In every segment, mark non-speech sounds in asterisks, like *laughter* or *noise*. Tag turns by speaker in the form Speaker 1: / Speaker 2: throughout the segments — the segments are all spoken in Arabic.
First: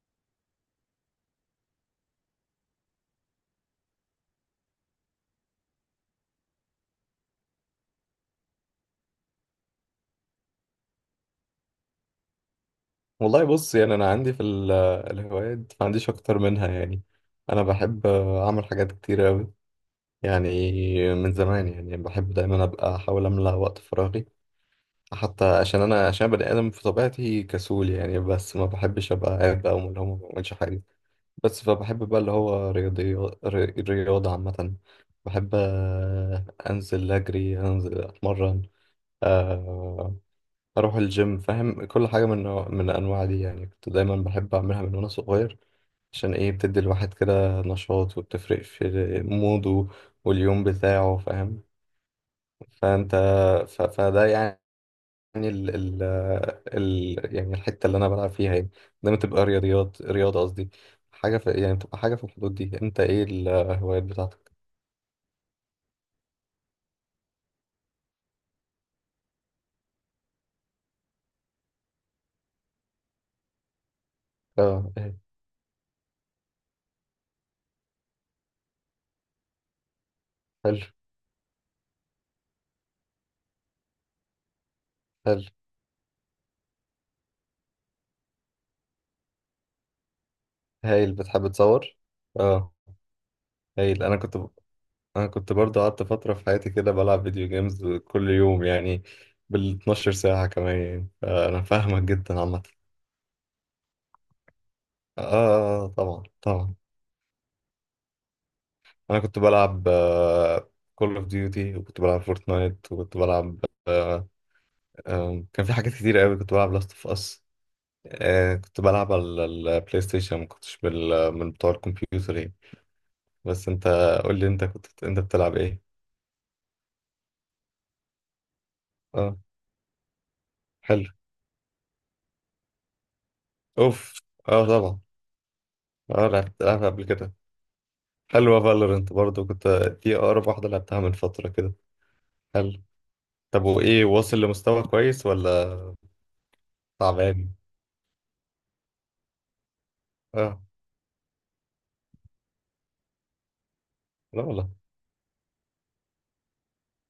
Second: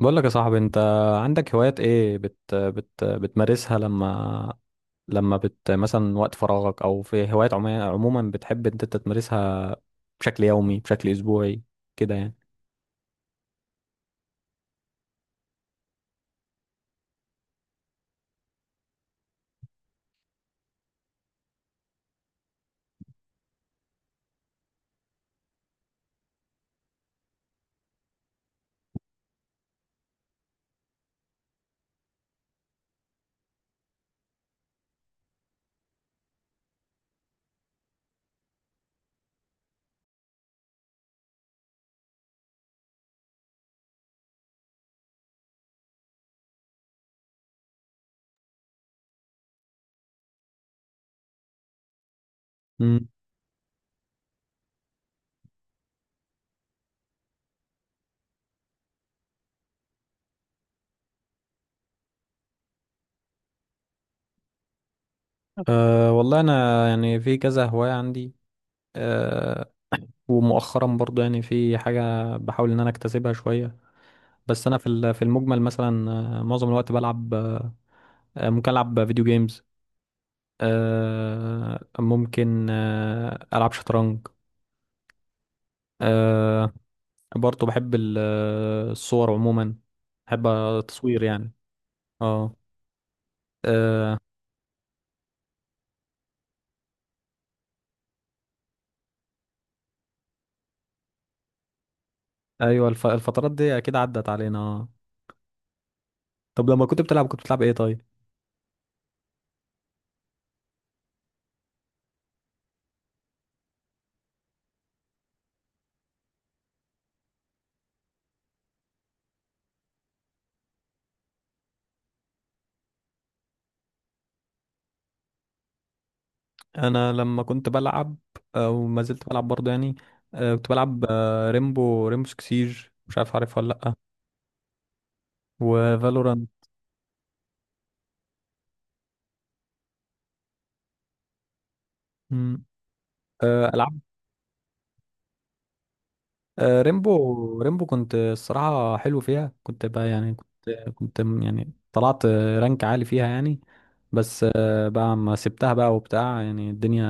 Speaker 1: بقول لك يا صاحبي، انت عندك هوايات ايه بت بت بتمارسها لما مثلا وقت فراغك، او في هوايات عموما بتحب انت تمارسها بشكل يومي بشكل اسبوعي كده يعني؟
Speaker 2: والله بص، يعني انا عندي في الهوايات، ما عنديش اكتر منها يعني. انا بحب اعمل حاجات كتير قوي يعني. من زمان يعني بحب دايما ابقى احاول املى وقت فراغي، حتى عشان بني ادم في طبيعتي كسول يعني. بس ما بحبش ابقى قاعد بقى وملهوم وما بعملش حاجه. بس فبحب بقى اللي هو رياضه عامه. بحب انزل اجري، انزل اتمرن، آه اروح الجيم، فاهم؟ كل حاجه من الانواع دي يعني كنت دايما بحب اعملها من وانا صغير. عشان ايه؟ بتدي الواحد كده نشاط وبتفرق في موده واليوم بتاعه، فاهم؟
Speaker 1: امم
Speaker 2: فانت فده يعني. ال... ال... يعني الحته اللي انا بلعب فيها يعني دايما تبقى رياضيات، رياضه قصدي. يعني تبقى حاجه في الحدود دي. انت ايه الهوايات بتاعتك؟
Speaker 1: أه، والله انا يعني في كذا هواية عندي. أه، ومؤخرا برضو يعني في حاجة بحاول ان انا اكتسبها شوية. بس انا في
Speaker 2: اه إيه.
Speaker 1: في المجمل، مثلا معظم الوقت بلعب، ممكن العب فيديو جيمز،
Speaker 2: حلو،
Speaker 1: أه ممكن العب شطرنج.
Speaker 2: حلو.
Speaker 1: أه، برضه بحب الصور عموما، بحب
Speaker 2: هايل،
Speaker 1: التصوير
Speaker 2: بتحب
Speaker 1: يعني.
Speaker 2: تصور؟
Speaker 1: اه
Speaker 2: اه، هايل. انا
Speaker 1: آه،
Speaker 2: كنت انا كنت برضو قعدت فترة في حياتي كده بلعب فيديو جيمز كل يوم يعني، بال 12 ساعة كمان يعني، فانا فاهمك جدا عامة.
Speaker 1: ايوه، الفترات دي اكيد عدت علينا.
Speaker 2: آه, آه, آه، آه، طبعا
Speaker 1: طب
Speaker 2: طبعا.
Speaker 1: لما كنت بتلعب، كنت بتلعب ايه طيب؟
Speaker 2: انا كنت بلعب كول اوف ديوتي، وكنت بلعب فورتنايت، وكنت بلعب كان في حاجات كتير قوي كنت بلعب لاست اوف اس، كنت بلعب على البلاي ستيشن، ما كنتش بال من بتوع الكمبيوتر يعني. بس انت قول لي، انت بتلعب ايه؟
Speaker 1: انا لما كنت بلعب او ما زلت
Speaker 2: اه.
Speaker 1: بلعب برضه يعني، كنت بلعب،
Speaker 2: حلو.
Speaker 1: ريمبو سكسيج. مش عارف، عارف ولا لا؟
Speaker 2: اوف، اه طبعا. اه،
Speaker 1: وفالورانت،
Speaker 2: لعبت لعبت قبل كده. حلوة فالورنت برضو، كنت دي أقرب واحدة لعبتها من فترة كده. حلو. طب
Speaker 1: العاب.
Speaker 2: وإيه، واصل لمستوى كويس ولا تعبان؟
Speaker 1: ريمبو كنت الصراحة حلو فيها، كنت بقى يعني
Speaker 2: آه.
Speaker 1: يعني طلعت رانك عالي فيها يعني.
Speaker 2: لا
Speaker 1: بس
Speaker 2: والله.
Speaker 1: بقى ما سبتها بقى وبتاع يعني، الدنيا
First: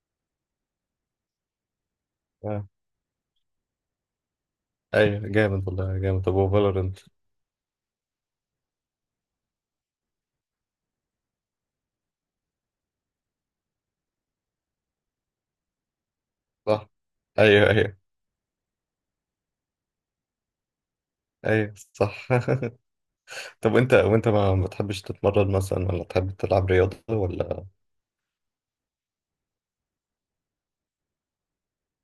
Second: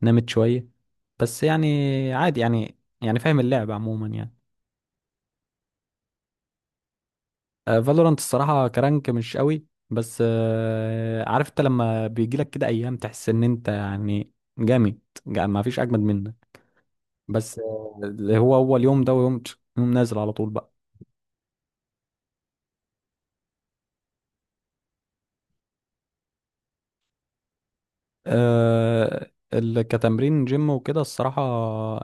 Speaker 1: نامت شوية، بس يعني عادي
Speaker 2: آه،
Speaker 1: يعني فاهم اللعب عموما يعني.
Speaker 2: أيوة جامد والله، جامد. طب وفالورنت؟
Speaker 1: فالورانت الصراحة كرانك مش قوي، بس عارف انت لما بيجيلك كده ايام تحس ان انت يعني جامد، ما فيش اجمد منك.
Speaker 2: صح.
Speaker 1: بس
Speaker 2: أيوة أيوة.
Speaker 1: هو هو اليوم ده ويوم، يوم نازل على طول بقى.
Speaker 2: أيوة، صح. *laughs* طب، وأنت ما بتحبش تتمرن مثلا، ولا تحب تلعب رياضة، ولا؟
Speaker 1: كتمرين جيم وكده الصراحة،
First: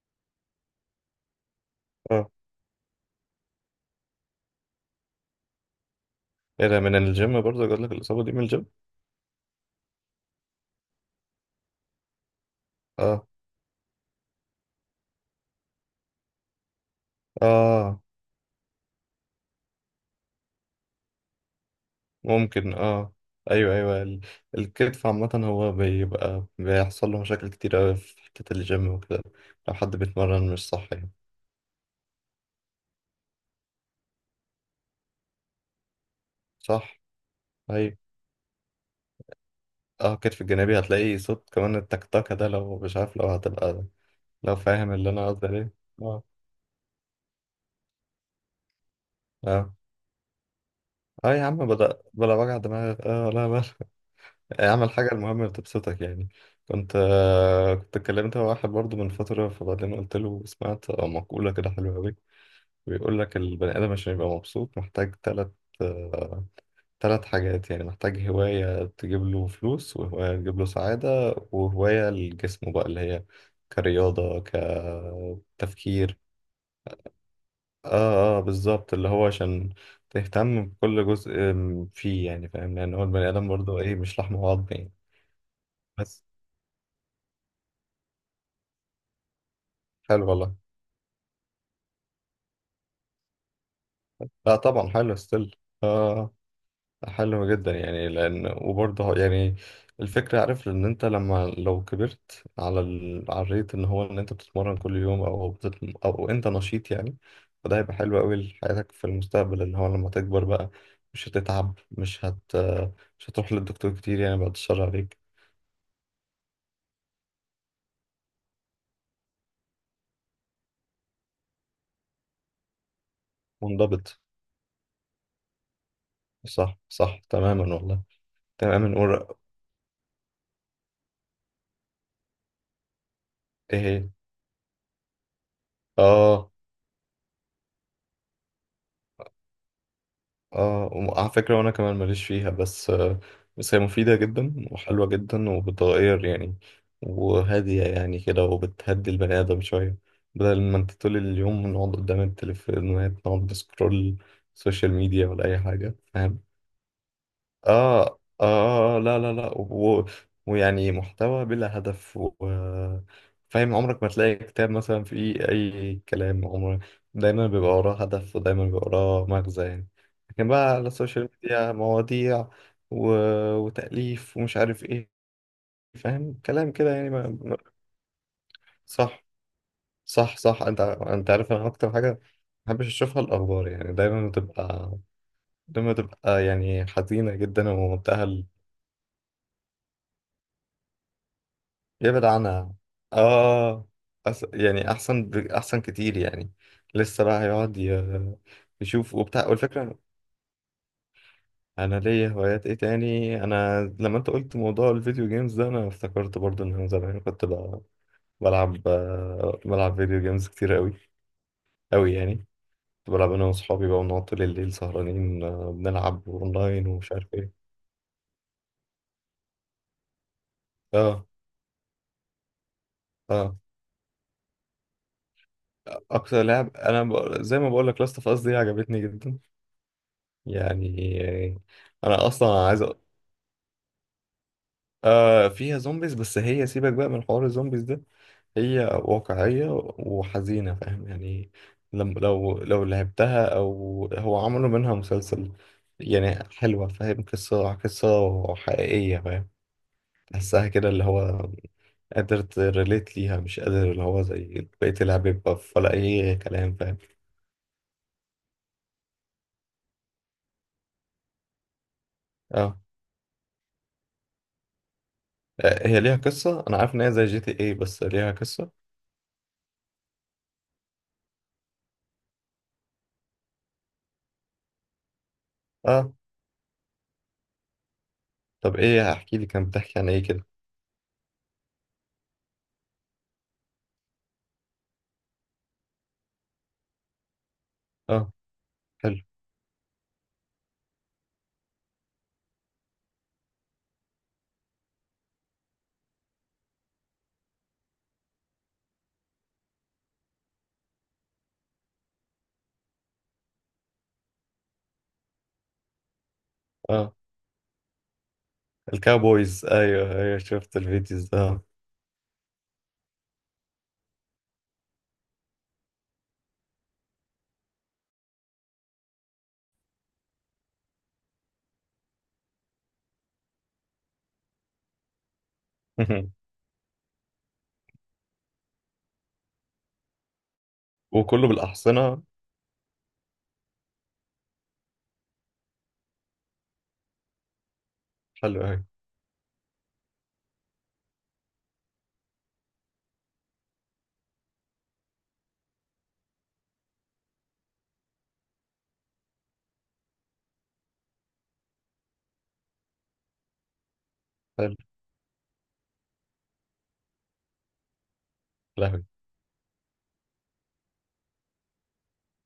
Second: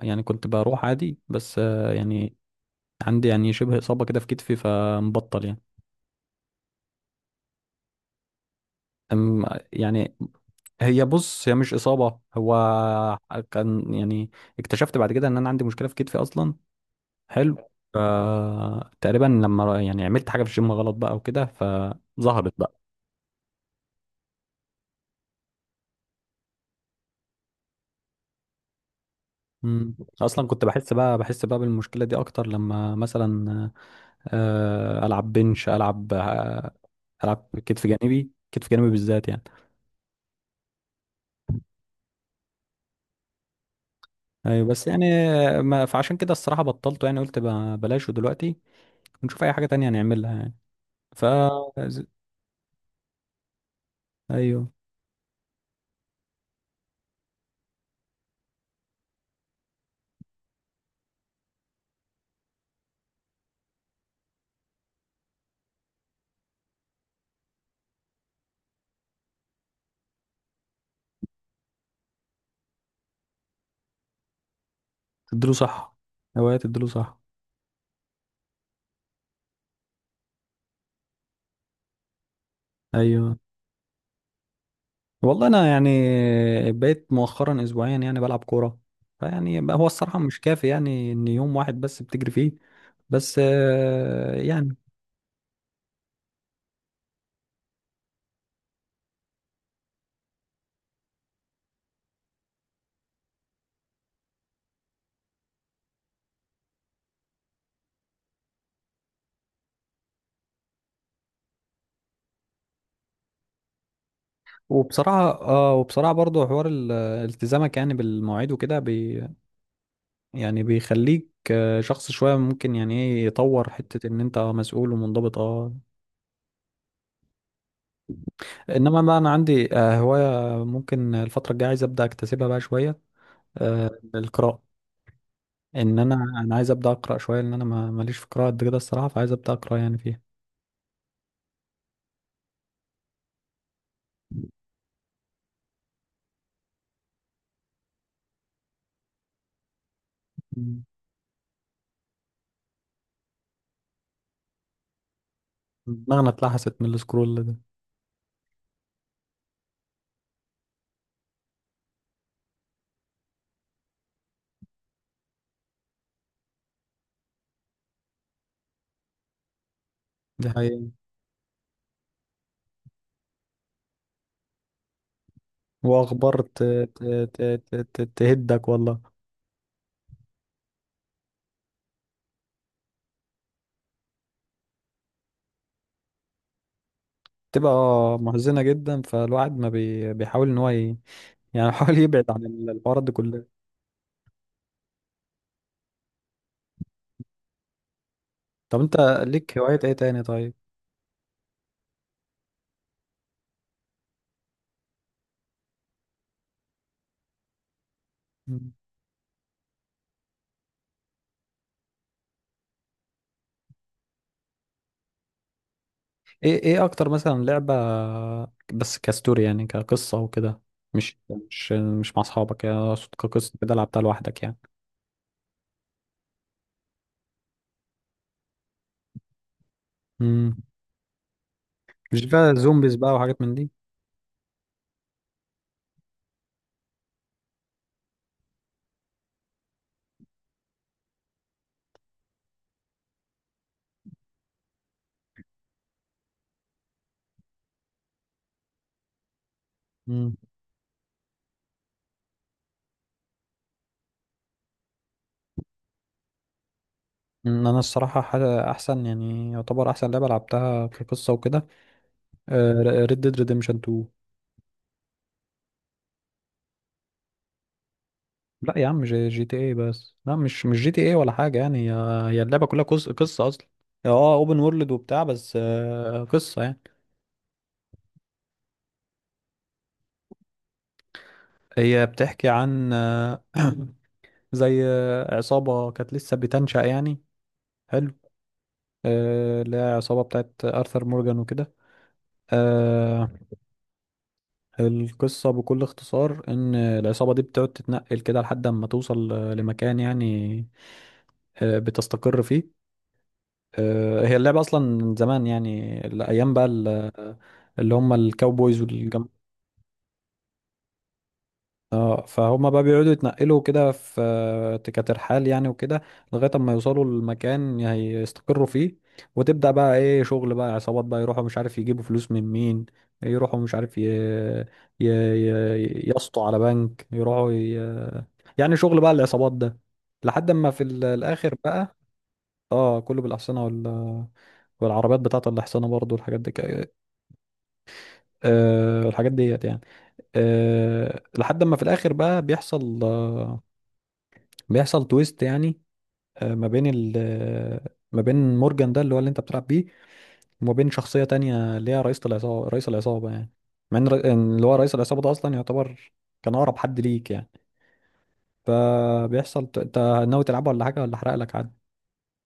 Speaker 1: يعني كنت بروح عادي، بس
Speaker 2: آه.
Speaker 1: يعني عندي يعني شبه إصابة كده في كتفي، فمبطل يعني.
Speaker 2: إيه ده، من الجيم برضو جات لك الإصابة دي، من الجيم؟
Speaker 1: يعني هي، بص، هي مش إصابة. هو
Speaker 2: آه،
Speaker 1: كان يعني اكتشفت بعد كده إن أنا عندي مشكلة في كتفي أصلا. حلو. ف-
Speaker 2: آه
Speaker 1: تقريبا لما يعني عملت حاجة في الجيم غلط بقى وكده، فظهرت
Speaker 2: ممكن،
Speaker 1: بقى.
Speaker 2: اه. ايوه ايوه، الكتف عامة هو بيبقى بيحصل له مشاكل كتير اوي في حتة الجيم وكده، لو
Speaker 1: مم.
Speaker 2: حد
Speaker 1: أصلا
Speaker 2: بيتمرن
Speaker 1: كنت
Speaker 2: مش صح
Speaker 1: بحس
Speaker 2: يعني.
Speaker 1: بقى بالمشكلة دي أكتر لما مثلا العب بنش، العب
Speaker 2: صح.
Speaker 1: العب كتف
Speaker 2: ايوه،
Speaker 1: جانبي، كتف جانبي بالذات يعني.
Speaker 2: اه، الكتف الجانبي هتلاقي صوت كمان، التكتكة ده، لو مش عارف، لو هتبقى، لو
Speaker 1: ايوه، بس
Speaker 2: فاهم اللي
Speaker 1: يعني
Speaker 2: انا قصدي عليه.
Speaker 1: ما فعشان
Speaker 2: اه
Speaker 1: كده الصراحه بطلته يعني، قلت بلاش دلوقتي، ونشوف اي حاجه
Speaker 2: اه،
Speaker 1: تانية نعملها يعني. ف
Speaker 2: اه يا عم، بلا
Speaker 1: ز-
Speaker 2: بلا وجع دماغ. اه لا لا. *laughs*
Speaker 1: ايوه،
Speaker 2: اعمل حاجة المهم اللي تبسطك يعني. كنت اتكلمت مع واحد برضه من فترة، فبعدين قلت له سمعت مقولة كده حلوة أوي. بيقول لك البني آدم عشان يبقى مبسوط محتاج آه، تلات حاجات يعني. محتاج هواية تجيب له فلوس، وهواية تجيب له سعادة، وهواية لجسمه بقى اللي هي كرياضة،
Speaker 1: تديله صح،
Speaker 2: كتفكير.
Speaker 1: هوايه تديله صح.
Speaker 2: اه اه بالظبط، اللي هو عشان تهتم بكل جزء فيه، يعني فاهم؟ لأن هو البني
Speaker 1: ايوه
Speaker 2: آدم برضه ايه، مش لحم وعظم يعني.
Speaker 1: والله انا يعني
Speaker 2: بس.
Speaker 1: بقيت مؤخرا اسبوعيا يعني بلعب كوره. فيعني بقى هو الصراحه
Speaker 2: حلو
Speaker 1: مش
Speaker 2: والله.
Speaker 1: كافي يعني ان يوم واحد بس بتجري فيه، بس
Speaker 2: لا
Speaker 1: يعني.
Speaker 2: طبعا، حلو ستيل. اه، حلو جدا يعني، لان وبرضه يعني الفكره، عارف ان انت لما لو كبرت على الريت ان هو ان انت بتتمرن كل يوم، او انت نشيط يعني، فده هيبقى حلو قوي لحياتك في المستقبل، ان هو لما تكبر بقى مش هتتعب، مش هتروح للدكتور كتير يعني، بعد الشر عليك.
Speaker 1: وبصراحة اه، برضه حوار التزامك يعني بالمواعيد وكده يعني بيخليك شخص شوية ممكن يعني ايه يطور حتة ان
Speaker 2: منضبط،
Speaker 1: انت مسؤول ومنضبط، اه.
Speaker 2: صح صح، تماما والله. تماما
Speaker 1: انما بقى انا
Speaker 2: نقول.
Speaker 1: عندي هواية ممكن الفترة الجاية عايز ابدأ اكتسبها بقى شوية،
Speaker 2: ايه هي؟
Speaker 1: القراءة. ان انا
Speaker 2: اه
Speaker 1: عايز ابدأ اقرأ شوية، لان انا ماليش في القراءة قد كده الصراحة، فعايز ابدأ اقرأ يعني فيها.
Speaker 2: اه، وعلى فكرة وانا كمان ماليش فيها، بس هي مفيدة جدا وحلوة جدا وبتغير يعني، وهادية يعني كده، وبتهدي البني آدم شوية. بدل ما
Speaker 1: مم.
Speaker 2: انت طول اليوم نقعد قدام التليفونات، نقعد نسكرول سوشيال ميديا ولا أي حاجة،
Speaker 1: دماغنا
Speaker 2: فاهم؟
Speaker 1: اتلحست من السكرول ده.
Speaker 2: آه آه آه، آه، لا لا لا، ويعني محتوى بلا هدف، فاهم، عمرك ما تلاقي كتاب مثلا فيه أي كلام. عمرك دايما بيبقى وراه هدف ودايما بيبقى وراه مغزى يعني،
Speaker 1: دي
Speaker 2: لكن بقى
Speaker 1: حقيقة.
Speaker 2: على السوشيال ميديا مواضيع و... وتأليف ومش عارف إيه،
Speaker 1: واخبار
Speaker 2: فاهم كلام كده يعني
Speaker 1: تهدك والله.
Speaker 2: صح صح، صح. أنت عارف، أنا أكتر حاجة ما بحبش أشوفها الأخبار يعني، دايما بتبقى يعني حزينة جدا
Speaker 1: تبقى
Speaker 2: ومنتهى.
Speaker 1: محزنة جدا، فالواحد ما بي... بيحاول ان هو يعني *laughs* بيحاول
Speaker 2: يبعد
Speaker 1: يبعد عن
Speaker 2: عنها.
Speaker 1: الحوارات دي كلها.
Speaker 2: اه، يعني احسن، احسن كتير يعني. لسه بقى هيقعد
Speaker 1: طب انت
Speaker 2: يشوف وبتاع.
Speaker 1: ليك هوايات ايه
Speaker 2: والفكره،
Speaker 1: تاني طيب؟
Speaker 2: انا ليا هوايات ايه تاني؟ انا لما انت قلت موضوع الفيديو جيمز ده، انا افتكرت برضو ان انا زمان كنت ب...
Speaker 1: مم.
Speaker 2: بلعب آه، بلعب فيديو جيمز كتير قوي، قوي يعني. كنت بلعب انا واصحابي بقى ونقعد طول الليل سهرانين، بنلعب
Speaker 1: ايه
Speaker 2: اونلاين
Speaker 1: اكتر
Speaker 2: ومش عارف
Speaker 1: مثلا
Speaker 2: ايه.
Speaker 1: لعبة، بس كستوري يعني كقصة وكده، مش
Speaker 2: اه.
Speaker 1: مش مش مع اصحابك يعني، اقصد كقصة
Speaker 2: اه،
Speaker 1: كده لعبتها لوحدك يعني.
Speaker 2: اكتر لعب انا، زي ما بقول لك، لاست اوف اس دي عجبتني جدا
Speaker 1: مم.
Speaker 2: يعني.
Speaker 1: مش
Speaker 2: انا اصلا
Speaker 1: بقى
Speaker 2: عايز
Speaker 1: زومبيز بقى وحاجات من دي؟
Speaker 2: آه، فيها زومبيز، بس هي سيبك بقى من حوار الزومبيز ده. هي واقعية وحزينة، فاهم يعني؟ لم... لو لعبتها، او هو عملوا منها مسلسل يعني. حلوة فاهم، قصة حقيقية، فاهم؟
Speaker 1: مم.
Speaker 2: تحسها كده اللي هو قادر تريليت ليها، مش قادر اللي هو زي بقية اللعب، يبقى ولا أي كلام، فاهم؟
Speaker 1: انا الصراحة احسن يعني يعتبر احسن لعبة لعبتها كقصة وكده،
Speaker 2: اه.
Speaker 1: ريد ديد ريديمشن 2.
Speaker 2: آه، هي ليها قصة. أنا عارف إن هي زي GTA، بس ليها قصة.
Speaker 1: لا يا عم، جي تي ايه بس. لا، مش جي تي ايه ولا حاجة، يعني هي اللعبة كلها قصة، قصة أصلا. هي، اه، اوبن وورلد وبتاع، بس
Speaker 2: آه،
Speaker 1: قصة يعني.
Speaker 2: طب ايه، هحكي لي، كان بتحكي عن ايه كده؟
Speaker 1: هي بتحكي عن زي عصابة كانت لسه بتنشأ يعني. حلو.
Speaker 2: اه. حلو.
Speaker 1: اللي هي عصابة بتاعت آرثر مورجان وكده. آه، القصة بكل اختصار إن العصابة دي بتقعد تتنقل كده لحد ما توصل لمكان يعني، بتستقر فيه. هي اللعبة أصلا من زمان يعني، الأيام بقى
Speaker 2: اه،
Speaker 1: اللي هم الكاوبويز
Speaker 2: الكاوبويز، ايوه ايوه، شفت الفيديوز ده. آه.
Speaker 1: اه، فهم بقى بيقعدوا يتنقلوا كده في كترحال يعني وكده، لغاية اما يوصلوا للمكان هيستقروا فيه. وتبدأ بقى ايه شغل بقى عصابات بقى، يروحوا مش عارف يجيبوا فلوس من مين، يروحوا مش عارف يسطوا
Speaker 2: *laughs*
Speaker 1: على بنك، يروحوا يعني شغل بقى العصابات ده، لحد ما في
Speaker 2: وكله
Speaker 1: الاخر بقى.
Speaker 2: بالاحصنه.
Speaker 1: اه، كله بالاحصنة والعربيات بتاعت الاحصنة برضو، الحاجات دي
Speaker 2: حلو، ايوه.
Speaker 1: الحاجات ديت يعني. أه، لحد ما في الاخر بقى بيحصل، بيحصل تويست يعني. أه، ما بين ال آه، ما بين مورجان ده، اللي هو اللي انت بتلعب بيه، وما بين شخصية تانية، اللي هي رئيس العصابة يعني. مع ان إن اللي هو
Speaker 2: حلو.
Speaker 1: رئيس العصابة ده اصلا يعتبر كان اقرب حد ليك يعني.
Speaker 2: لهوي.
Speaker 1: فبيحصل انت ناوي تلعبه ولا حاجة، ولا احرق لك عادي؟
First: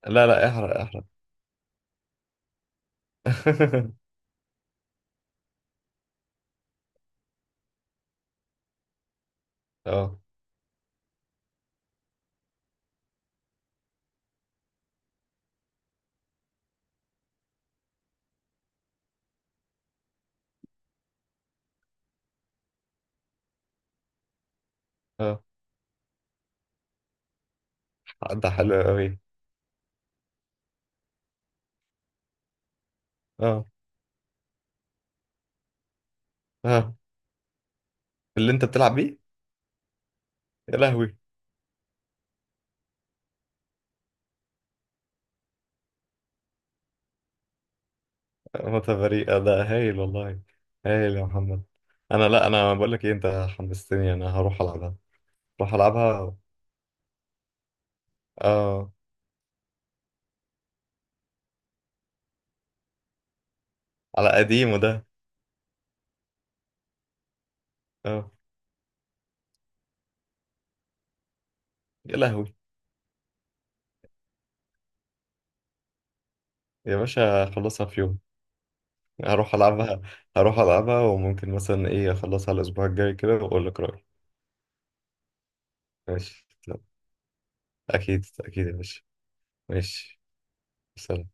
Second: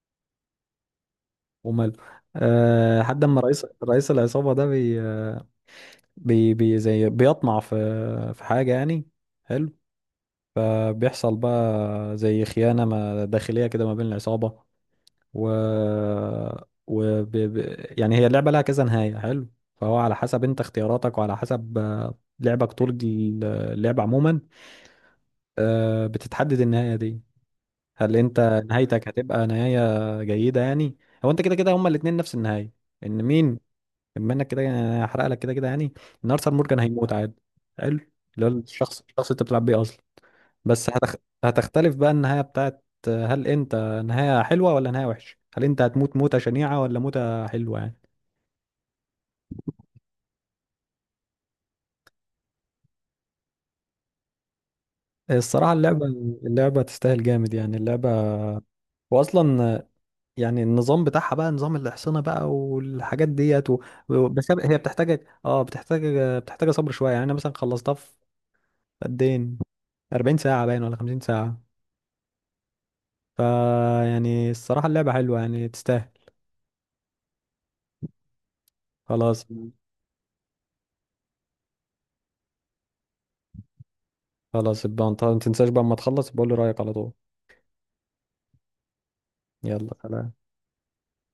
Speaker 2: لا لا، احرق احرق.
Speaker 1: وماله. أه، لحد ما رئيس
Speaker 2: *laughs*
Speaker 1: العصابة ده بي بي, بي زي بيطمع في حاجة يعني. حلو.
Speaker 2: اه
Speaker 1: فبيحصل بقى زي خيانة ما داخلية كده ما بين العصابة و, يعني هي اللعبة لها كذا نهاية. حلو. فهو على حسب انت اختياراتك، وعلى حسب لعبك طول اللعب عموما،
Speaker 2: اه،
Speaker 1: بتتحدد النهاية دي. هل انت
Speaker 2: ده حلو
Speaker 1: نهايتك
Speaker 2: قوي.
Speaker 1: هتبقى نهاية جيدة يعني. هو انت كده كده هما الاتنين نفس النهاية، ان مين،
Speaker 2: اه
Speaker 1: بما انك كده يعني هحرق لك كده كده يعني، ان ارثر مورجان
Speaker 2: اه.
Speaker 1: هيموت عادي. حلو، اللي هو
Speaker 2: اللي انت
Speaker 1: الشخص،
Speaker 2: بتلعب بيه.
Speaker 1: اللي انت بتلعب بيه اصلا.
Speaker 2: يا
Speaker 1: بس
Speaker 2: لهوي.
Speaker 1: هتختلف بقى النهاية بتاعت هل انت نهاية حلوة ولا نهاية وحشة؟ هل انت هتموت موتة شنيعة ولا موتة حلوة يعني؟
Speaker 2: متفريقه ده، هايل والله. هايل يا محمد. انا لا انا بقول لك ايه، انت حمستني. انا هروح العبها،
Speaker 1: الصراحة
Speaker 2: هروح
Speaker 1: اللعبة،
Speaker 2: العبها.
Speaker 1: تستاهل جامد يعني. اللعبة
Speaker 2: اه،
Speaker 1: واصلا يعني، النظام بتاعها بقى نظام الاحصنه بقى والحاجات ديت
Speaker 2: على
Speaker 1: بس هي
Speaker 2: قديمه
Speaker 1: هي
Speaker 2: ده.
Speaker 1: بتحتاج، بتحتاج صبر شويه يعني. انا مثلا خلصتها في
Speaker 2: اه.
Speaker 1: قد ايه، 40 ساعه باين ولا 50 ساعه.
Speaker 2: يا لهوي.
Speaker 1: ف يعني الصراحه اللعبه حلوه يعني تستاهل.
Speaker 2: يا باشا، خلصها في يوم.
Speaker 1: خلاص.
Speaker 2: هروح ألعبها، هروح ألعبها، وممكن مثلا إيه أخلصها الأسبوع الجاي كده وأقول لك رأيي.
Speaker 1: خلاص، يبقى انت ما تنساش بقى اما تخلص
Speaker 2: ماشي
Speaker 1: بقول لي رايك
Speaker 2: تمام.
Speaker 1: على طول.
Speaker 2: أكيد أكيد يا باشا.
Speaker 1: يلا،
Speaker 2: ماشي.
Speaker 1: سلام.
Speaker 2: سلام.